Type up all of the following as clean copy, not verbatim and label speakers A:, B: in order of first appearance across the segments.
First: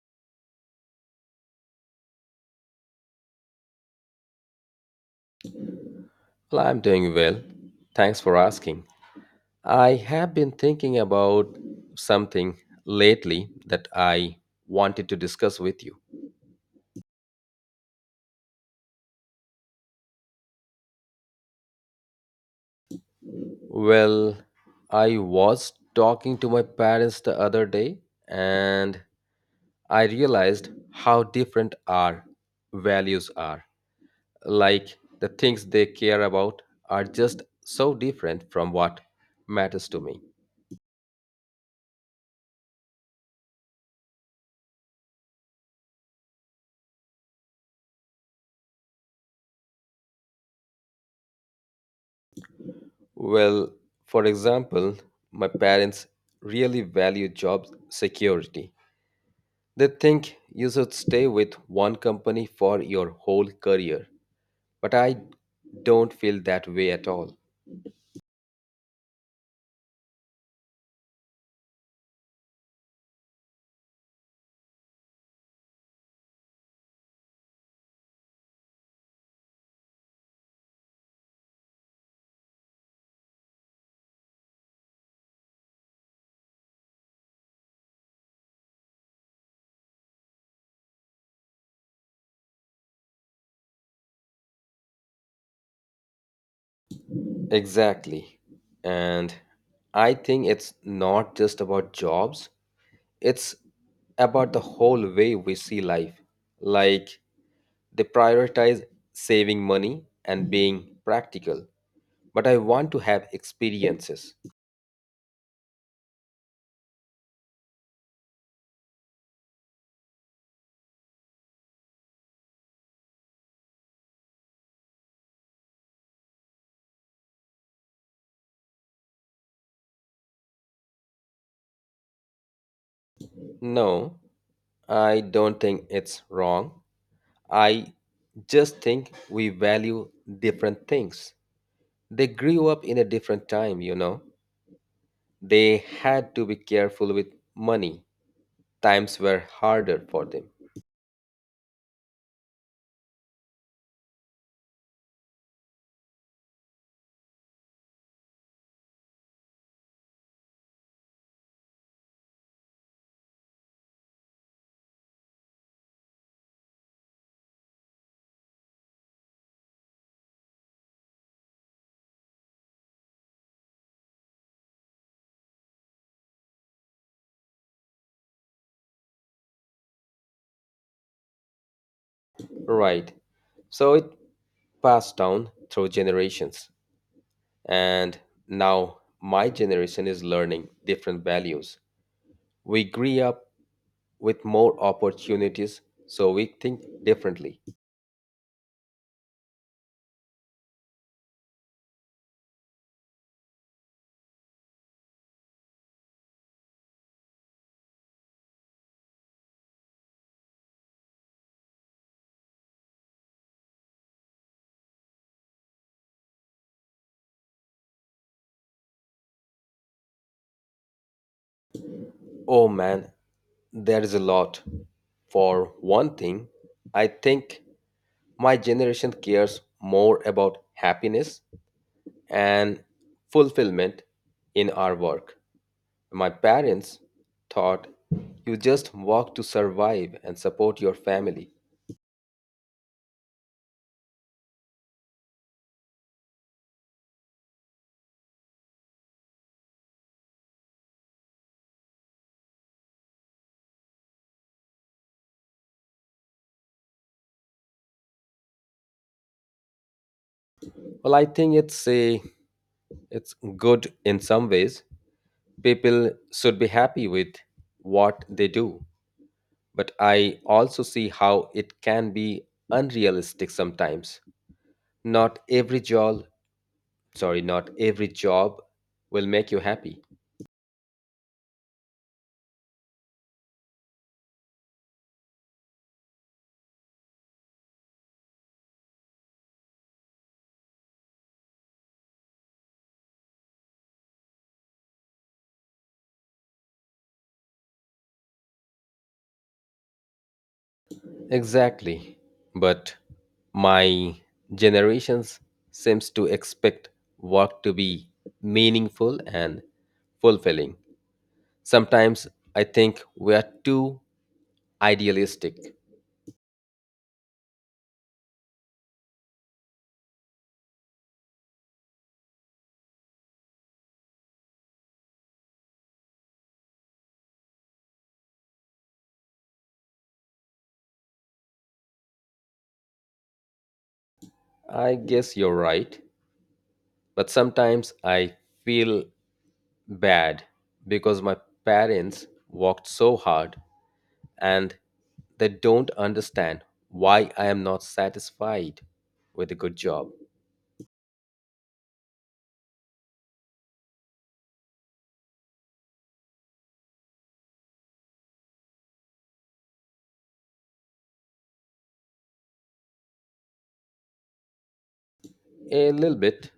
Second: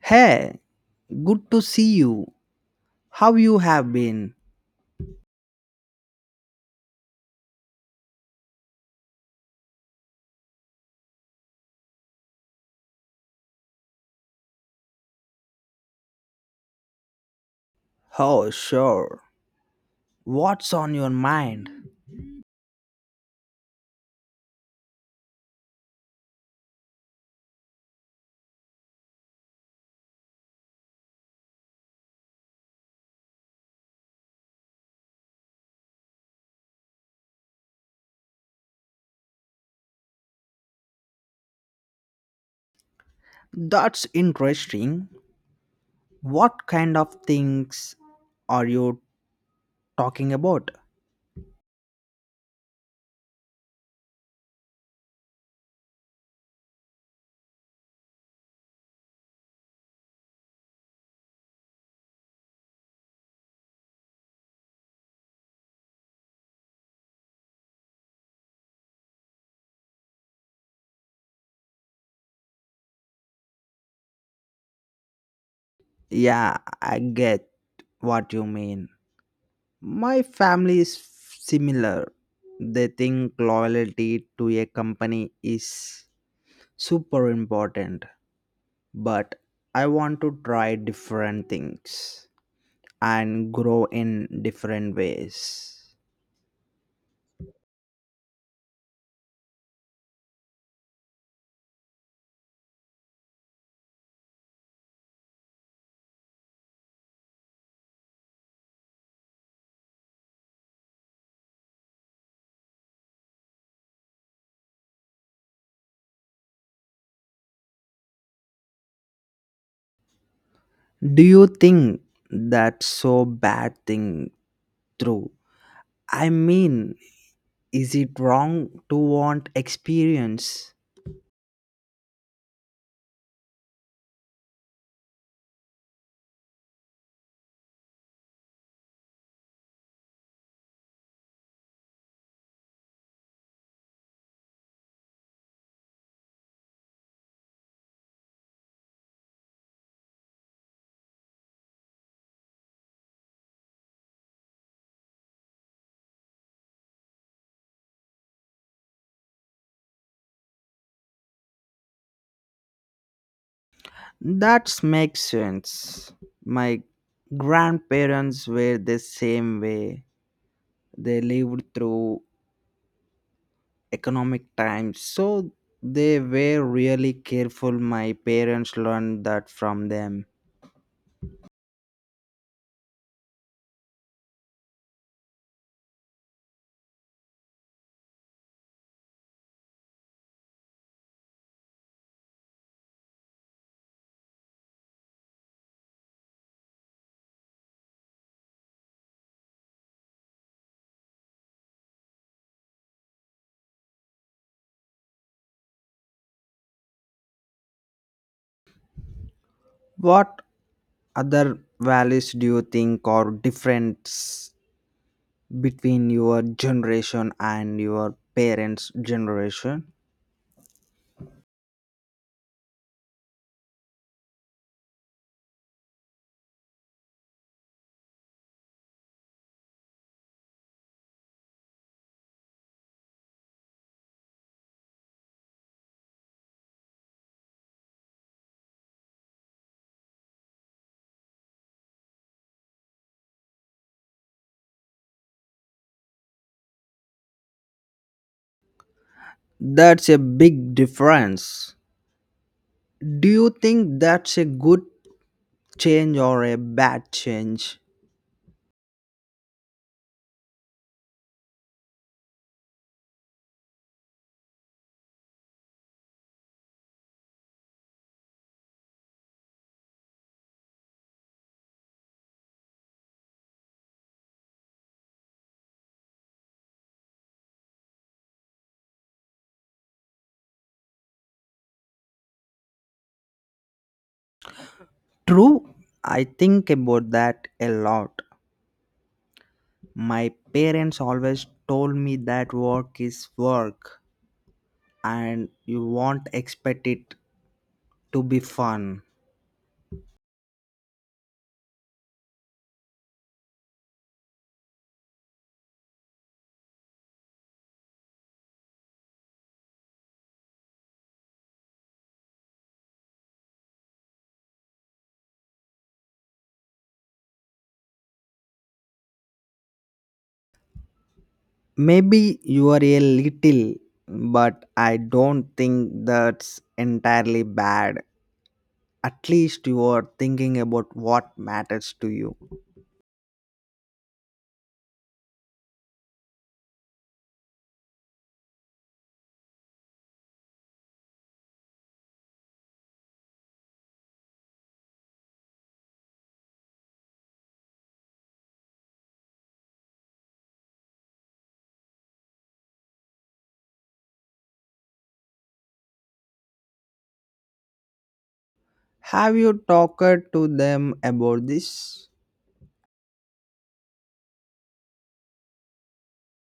A: Hey, good to see you. How you have been?
B: Well, I'm doing well. Thanks for asking. I have been thinking about something lately that I wanted to discuss with you.
A: Oh, sure. What's on your mind?
B: Well, I was talking to my parents the other day and I realized how different our values are. Like the things they care about are just so different from what matters to me.
A: That's interesting. What kind of things are you talking about?
B: Well, for example, my parents really value job security. They think you should stay with one company for your whole career. But I don't feel that way at all.
A: Yeah, I get what you mean. My family is similar. They think loyalty to a company is super important, but I want to try different things and grow in different ways.
B: Exactly. And I think it's not just about jobs, it's about the whole way we see life. Like they prioritize saving money and being practical. But I want to have experiences.
A: Do you think that's so bad thing through? I mean, is it wrong to want experience?
B: No, I don't think it's wrong. I just think we value different things. They grew up in a different time, you know. They had to be careful with money. Times were harder for them.
A: That makes sense. My grandparents were the same way. They lived through economic times, so they were really careful. My parents learned that from them.
B: Right. So it passed down through generations. And now my generation is learning different values. We grew up with more opportunities, so we think differently.
A: What other values do you think are difference between your generation and your parents generation?
B: Oh man, there is a lot. For one thing, I think my generation cares more about happiness and fulfillment in our work. My parents thought you just work to survive and support your family.
A: That's a big difference. Do you think that's a good change or a bad change?
B: Well, I think it's good in some ways. People should be happy with what they do, but I also see how it can be unrealistic sometimes. Not every job Sorry, not every job will make you happy.
A: True, I think about that a lot. My parents always told me that work is work and you won't expect it to be fun.
B: Exactly. But my generations seems to expect work to be meaningful and fulfilling. Sometimes I think we are too idealistic.
A: Maybe you are a little, but I don't think that's entirely bad. At least you are thinking about what matters to you.
B: I guess you're right, but sometimes I feel bad because my parents worked so hard and they don't understand why I am not satisfied with a good job.
A: Have you talked to them about this?
B: A little bit,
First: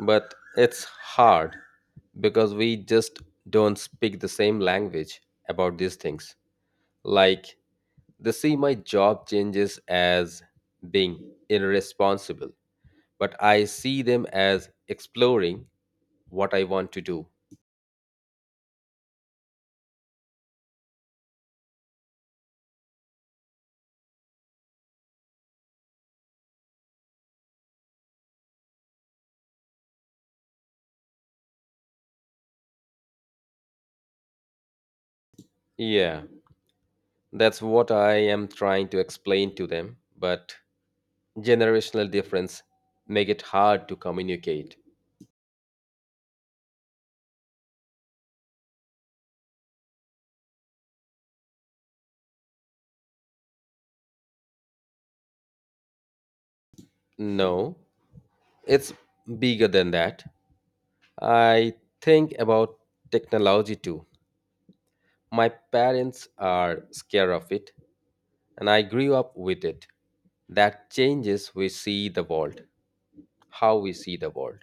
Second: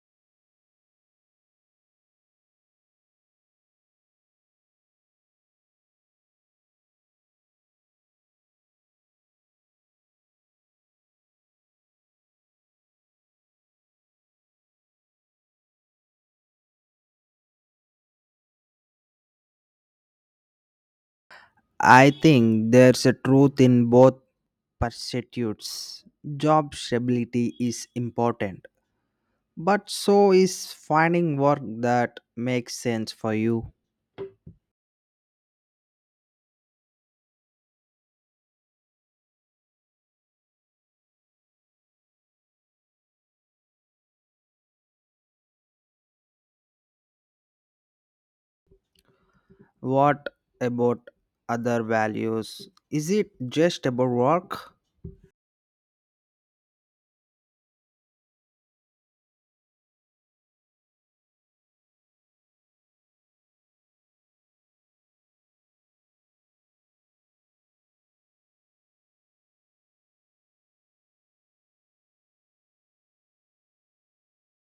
B: but it's hard because we just don't speak the same language about these things. Like, they see my job changes as being irresponsible, but I see them as exploring what I want to do.
A: I think there's a truth in both pursuits. Job stability is important, but so is finding work that makes sense for you.
B: Yeah, that's what I am trying to explain to them, but generational difference make it hard to communicate.
A: What about other values? Is it just about work?
B: No, it's bigger than that. I think about technology too. My parents are scared of it, and I grew up with it. That changes we see the world, how we see the world.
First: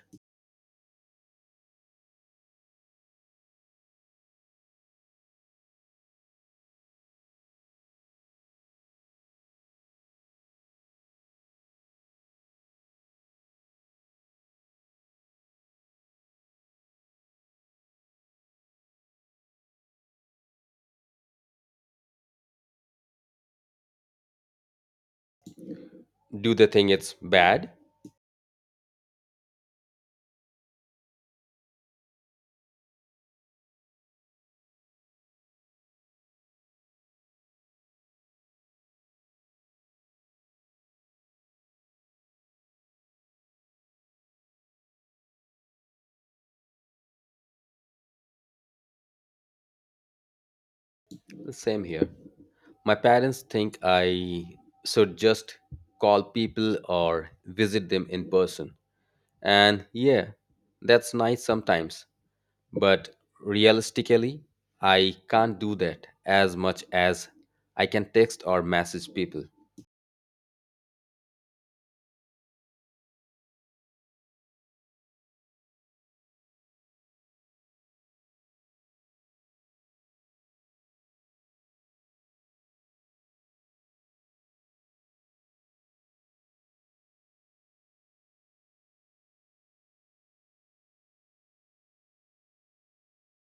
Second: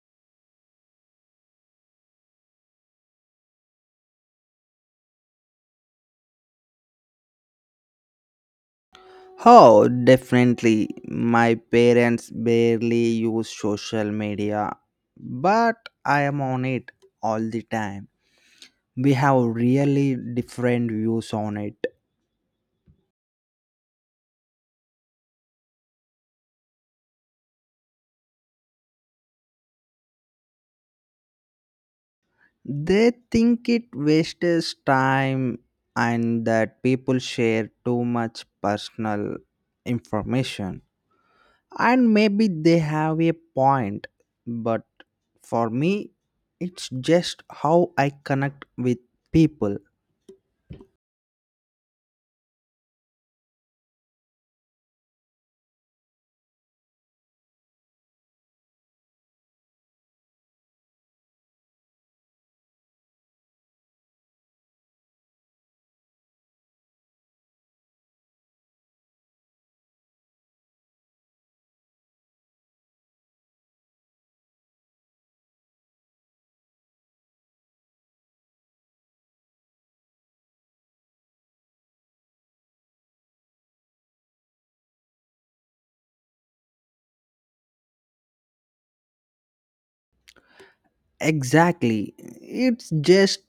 A: Oh, definitely. My parents barely use social media, but I am on it all the time. We have really different views on it.
B: Do they think it's bad?
A: They think it wastes time and that people share too much personal information. And maybe they have a point, but for me, it's just how I connect with people.
B: Same here. My parents think I should just call people or visit them in person. And yeah, that's nice sometimes. But realistically, I can't do that as much as I can text or message people.
A: Exactly. It's just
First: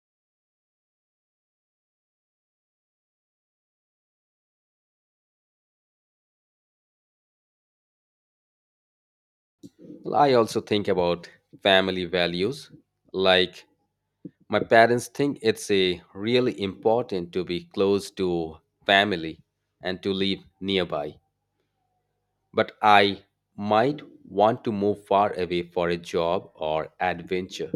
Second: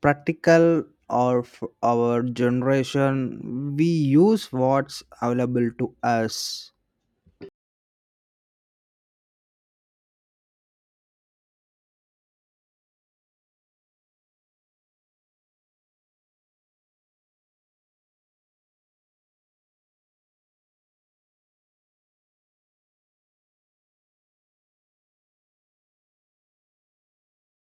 A: practical or our generation we use what's available to us.
B: Well, I also think about family values. Like, my parents think it's a really important to be close to family and to live nearby. But I might want to move far away for a job or adventure.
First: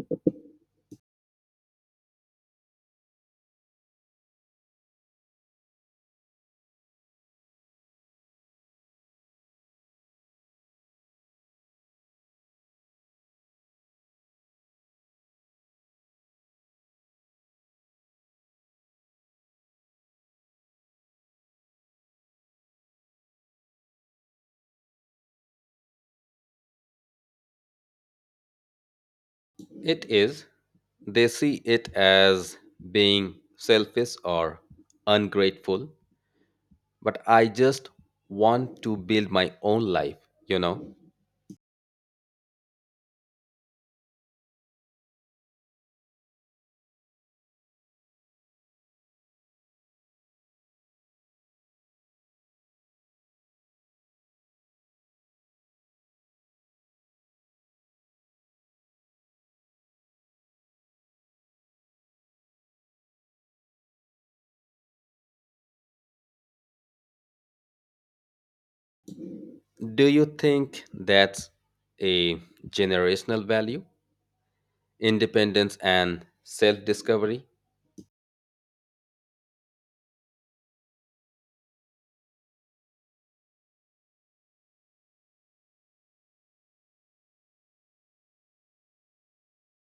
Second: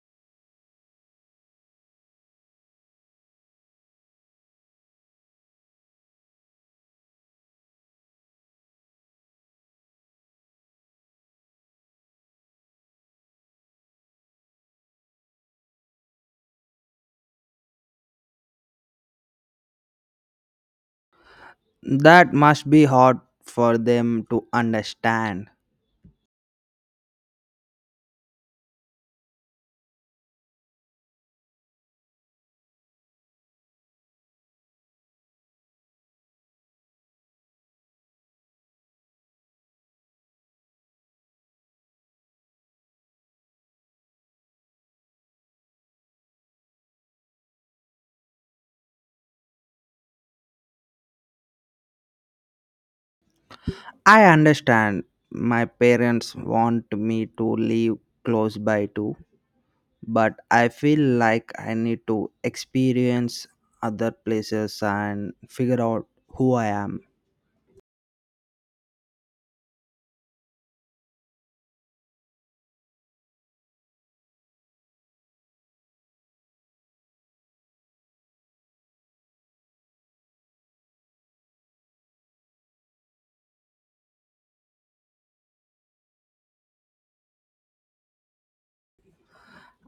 A: That must be hard for them to understand.
B: It is. They see it as being selfish or ungrateful, but I just want to build my own life, you know.
A: I understand, my parents want me to live close by too, but I feel like I need to experience other places and figure out who I am.
B: Do you think that's a generational value? Independence and self discovery?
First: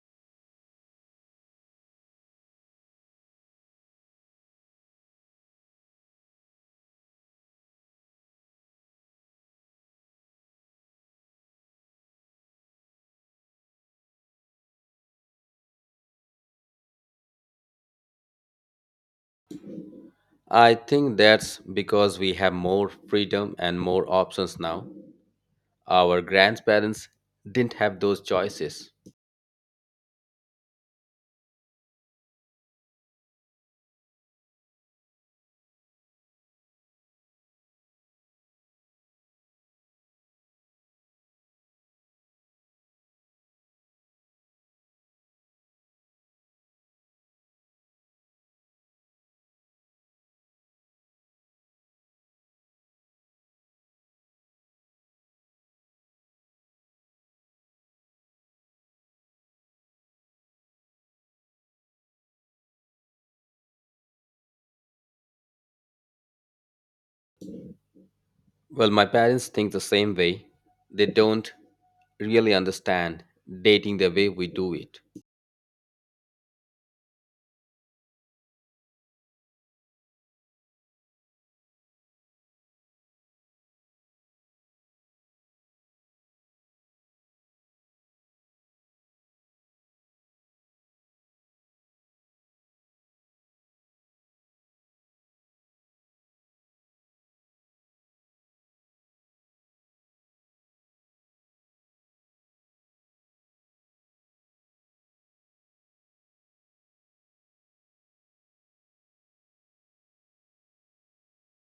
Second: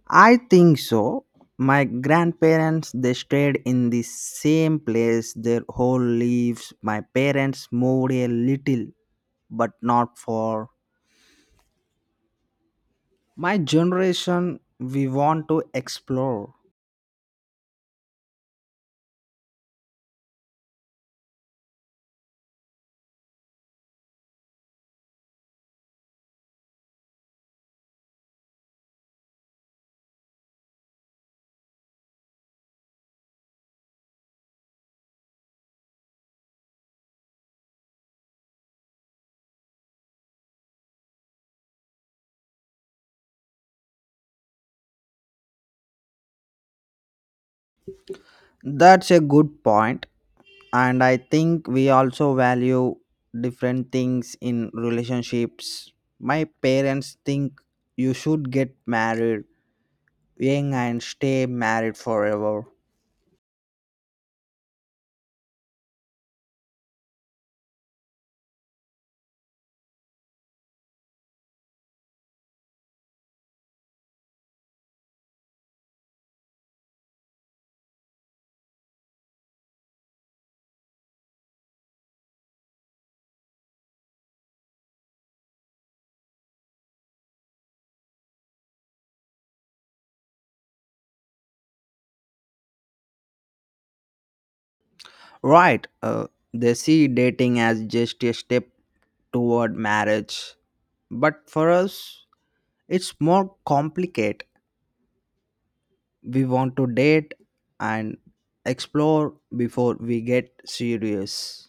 A: I think so. My grandparents they stayed in the same place their whole lives. My parents moved a little, but not far. My generation we want to explore.
B: I think that's because we have more freedom and more options now. Our grandparents didn't have those choices.
A: That's a good point, and I think we also value different things in relationships. My parents think you should get married young and stay married forever.
B: Well, my parents think the same way. They don't really understand dating the way we do it.
A: Right. They see dating as just a step toward marriage. But for us, it's more complicated. We want to date and explore before we get serious.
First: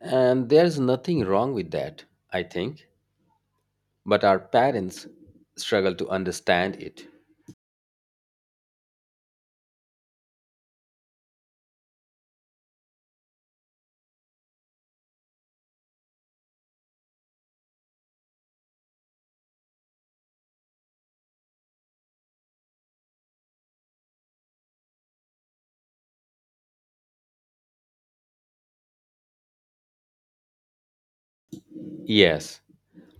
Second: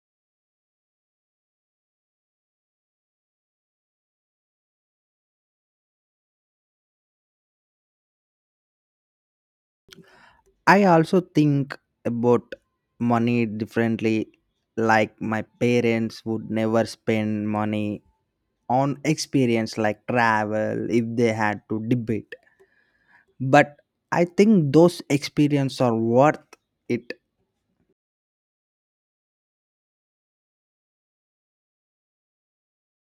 B: And there's nothing wrong with that, I think. But our parents struggle to understand it.
A: I also think about money differently. Like my parents would never spend money on experience like travel if they had to debate. But I think those experiences are worth it.
B: Yes,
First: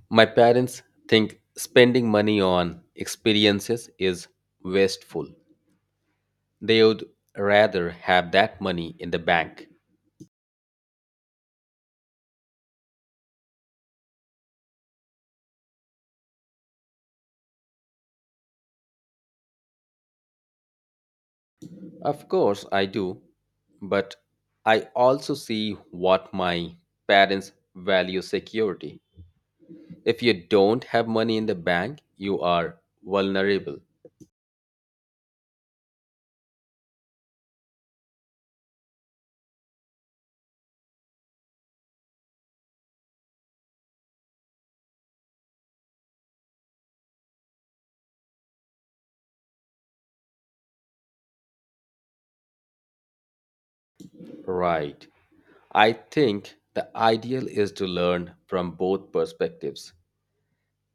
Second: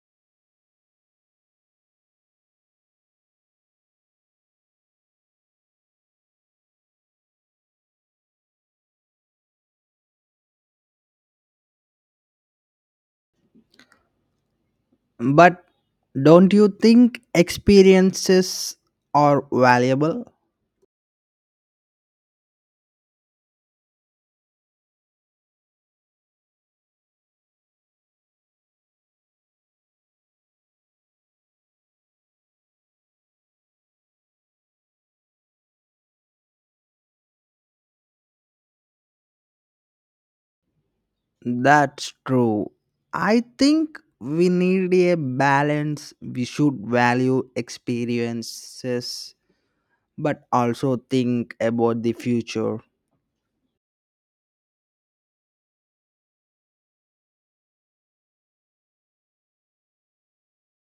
B: my parents think spending money on experiences is wasteful. They would rather have that money in the bank.
A: But don't you think experiences are valuable?
B: Of course, I do, but I also see what my parents value security. If you don't have money in the bank, you are vulnerable.
A: That's true. I think we need a balance. We should value experiences, but also think about the future.
B: Right. I think the ideal is to learn from both perspectives.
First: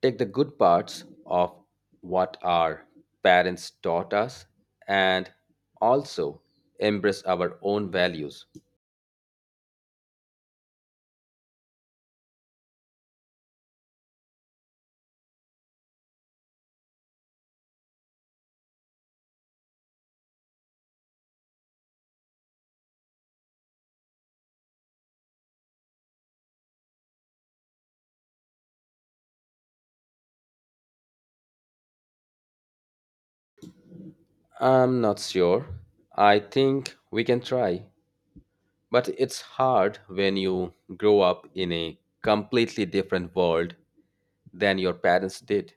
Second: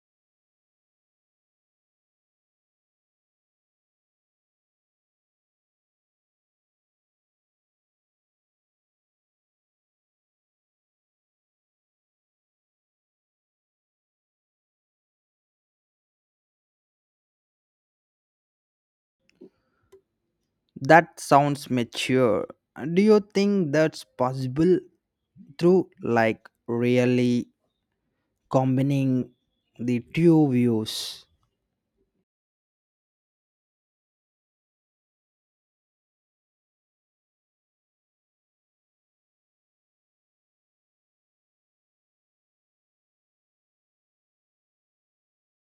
B: Take the good parts of what our parents taught us and also embrace our own values.
A: That sounds mature. Do you think that's possible through like really combining the two views?
B: I'm not sure. I think we can try, but it's hard when you grow up in a completely different world than your parents did.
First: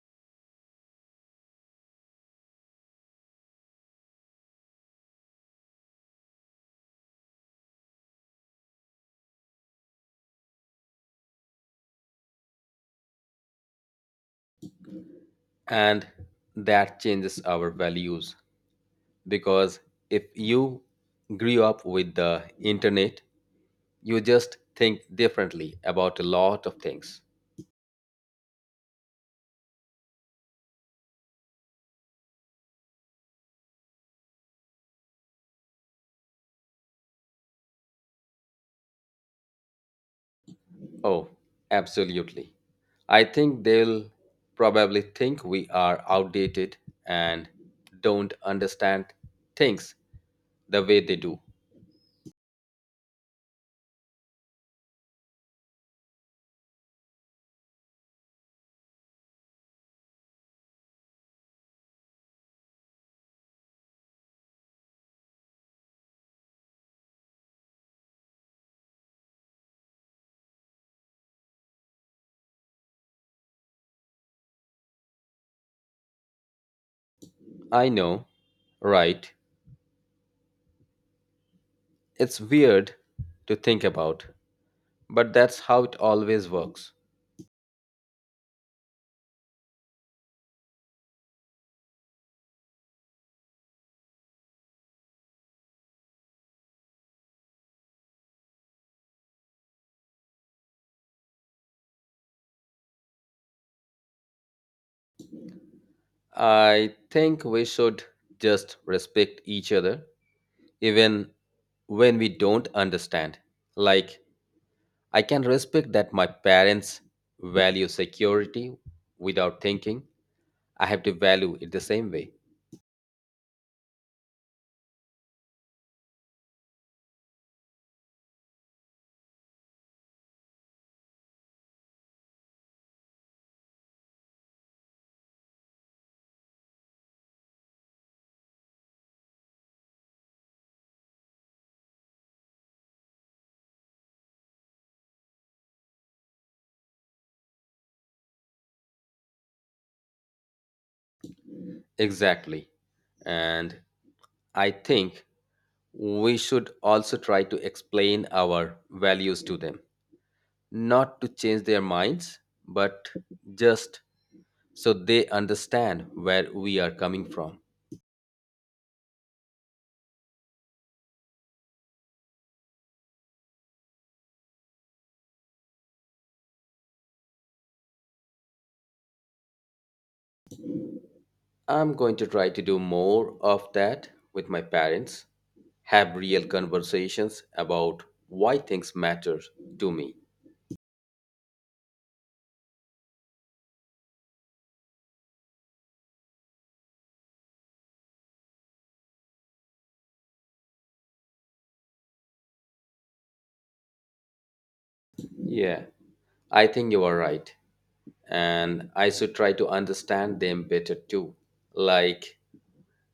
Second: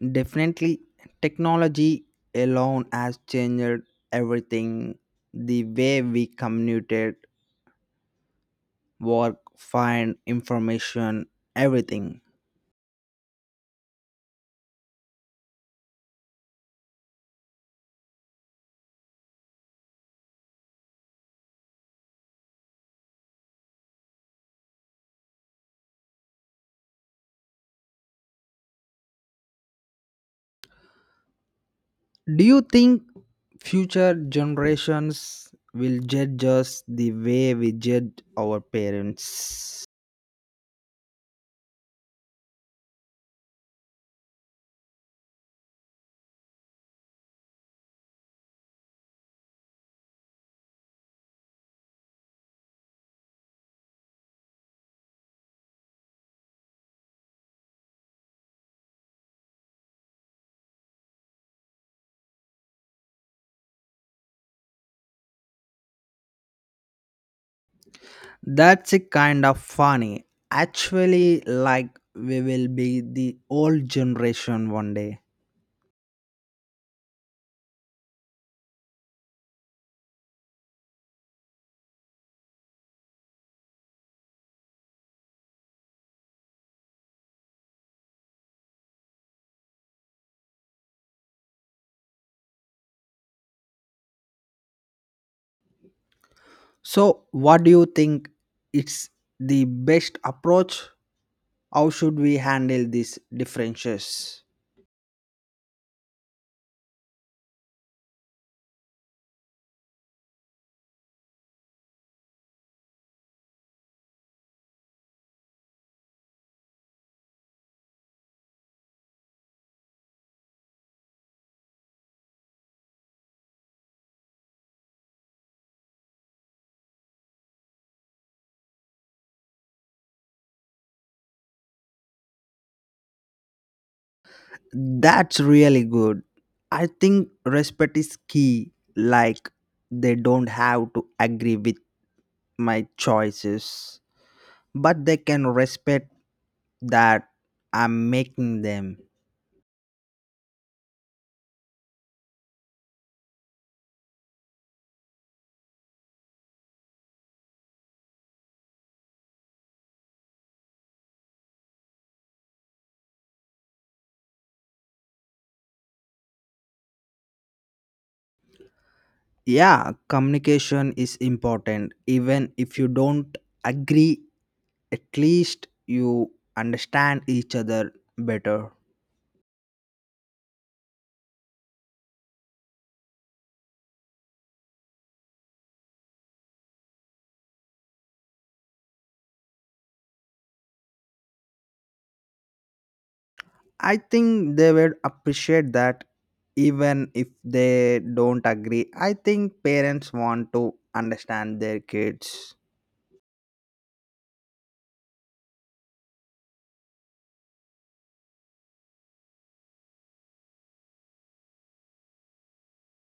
A: Definitely, technology alone has changed everything, the way we communicate, work, find information, everything.
B: And that changes our values because if you grew up with the internet you just think differently about a lot of things.
A: Do you think future generations will judge us the way we judge our parents?
B: Oh, absolutely. I think they'll probably think we are outdated and don't understand things the way they do.
A: That's a kind of funny. Actually, like we will be the old generation one day.
B: I know, right. It's weird to think about, but that's how it always works.
A: So, what do you think it's the best approach? How should we handle these differences?
B: I think we should just respect each other, even when we don't understand. Like, I can respect that my parents value security without thinking I have to value it the same way.
A: That's really good. I think respect is key. Like, they don't have to agree with my choices, but they can respect that I'm making them.
B: Exactly. And I think we should also try to explain our values to them, not to change their minds, but just so they understand where we are coming from.
A: Yeah, communication is important, even if you don't agree, at least you understand each other better.
B: I'm going to try to do more of that with my parents, have real conversations about why things matter to me.
A: I think they will appreciate that. Even if they don't agree, I think parents want to understand their kids.
B: Yeah, I think you are right. And I should try to understand them better too, like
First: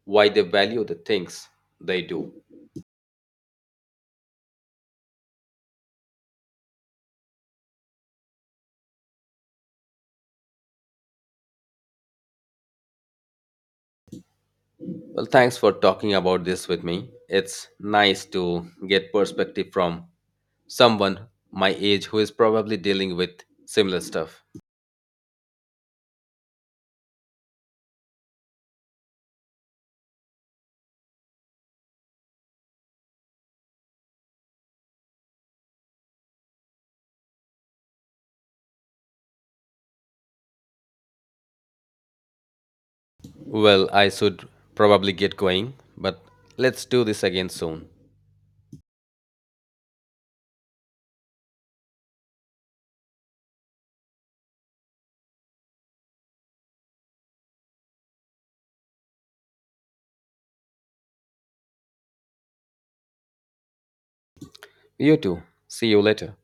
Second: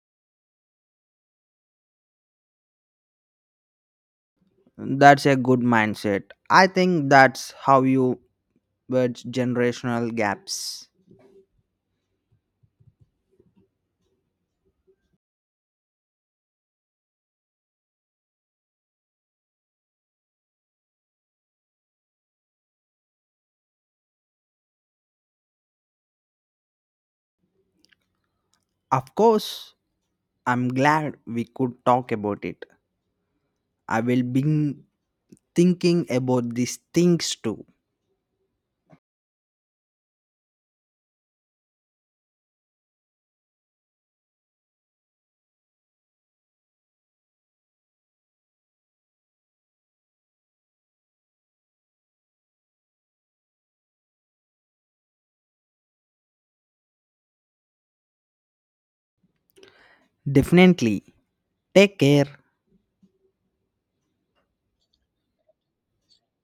B: why they value the things they do.
A: That's a good mindset. I think that's how you bridge generational gaps.
B: Well, thanks for talking about this with me. It's nice to get perspective from someone my age who is probably dealing with similar stuff.
A: Of course, I'm glad we could talk about it. I will bring thinking about these things too.
B: Well, I should probably get going, but let's do this again soon.
A: Definitely. Take care.
B: You too. See you later.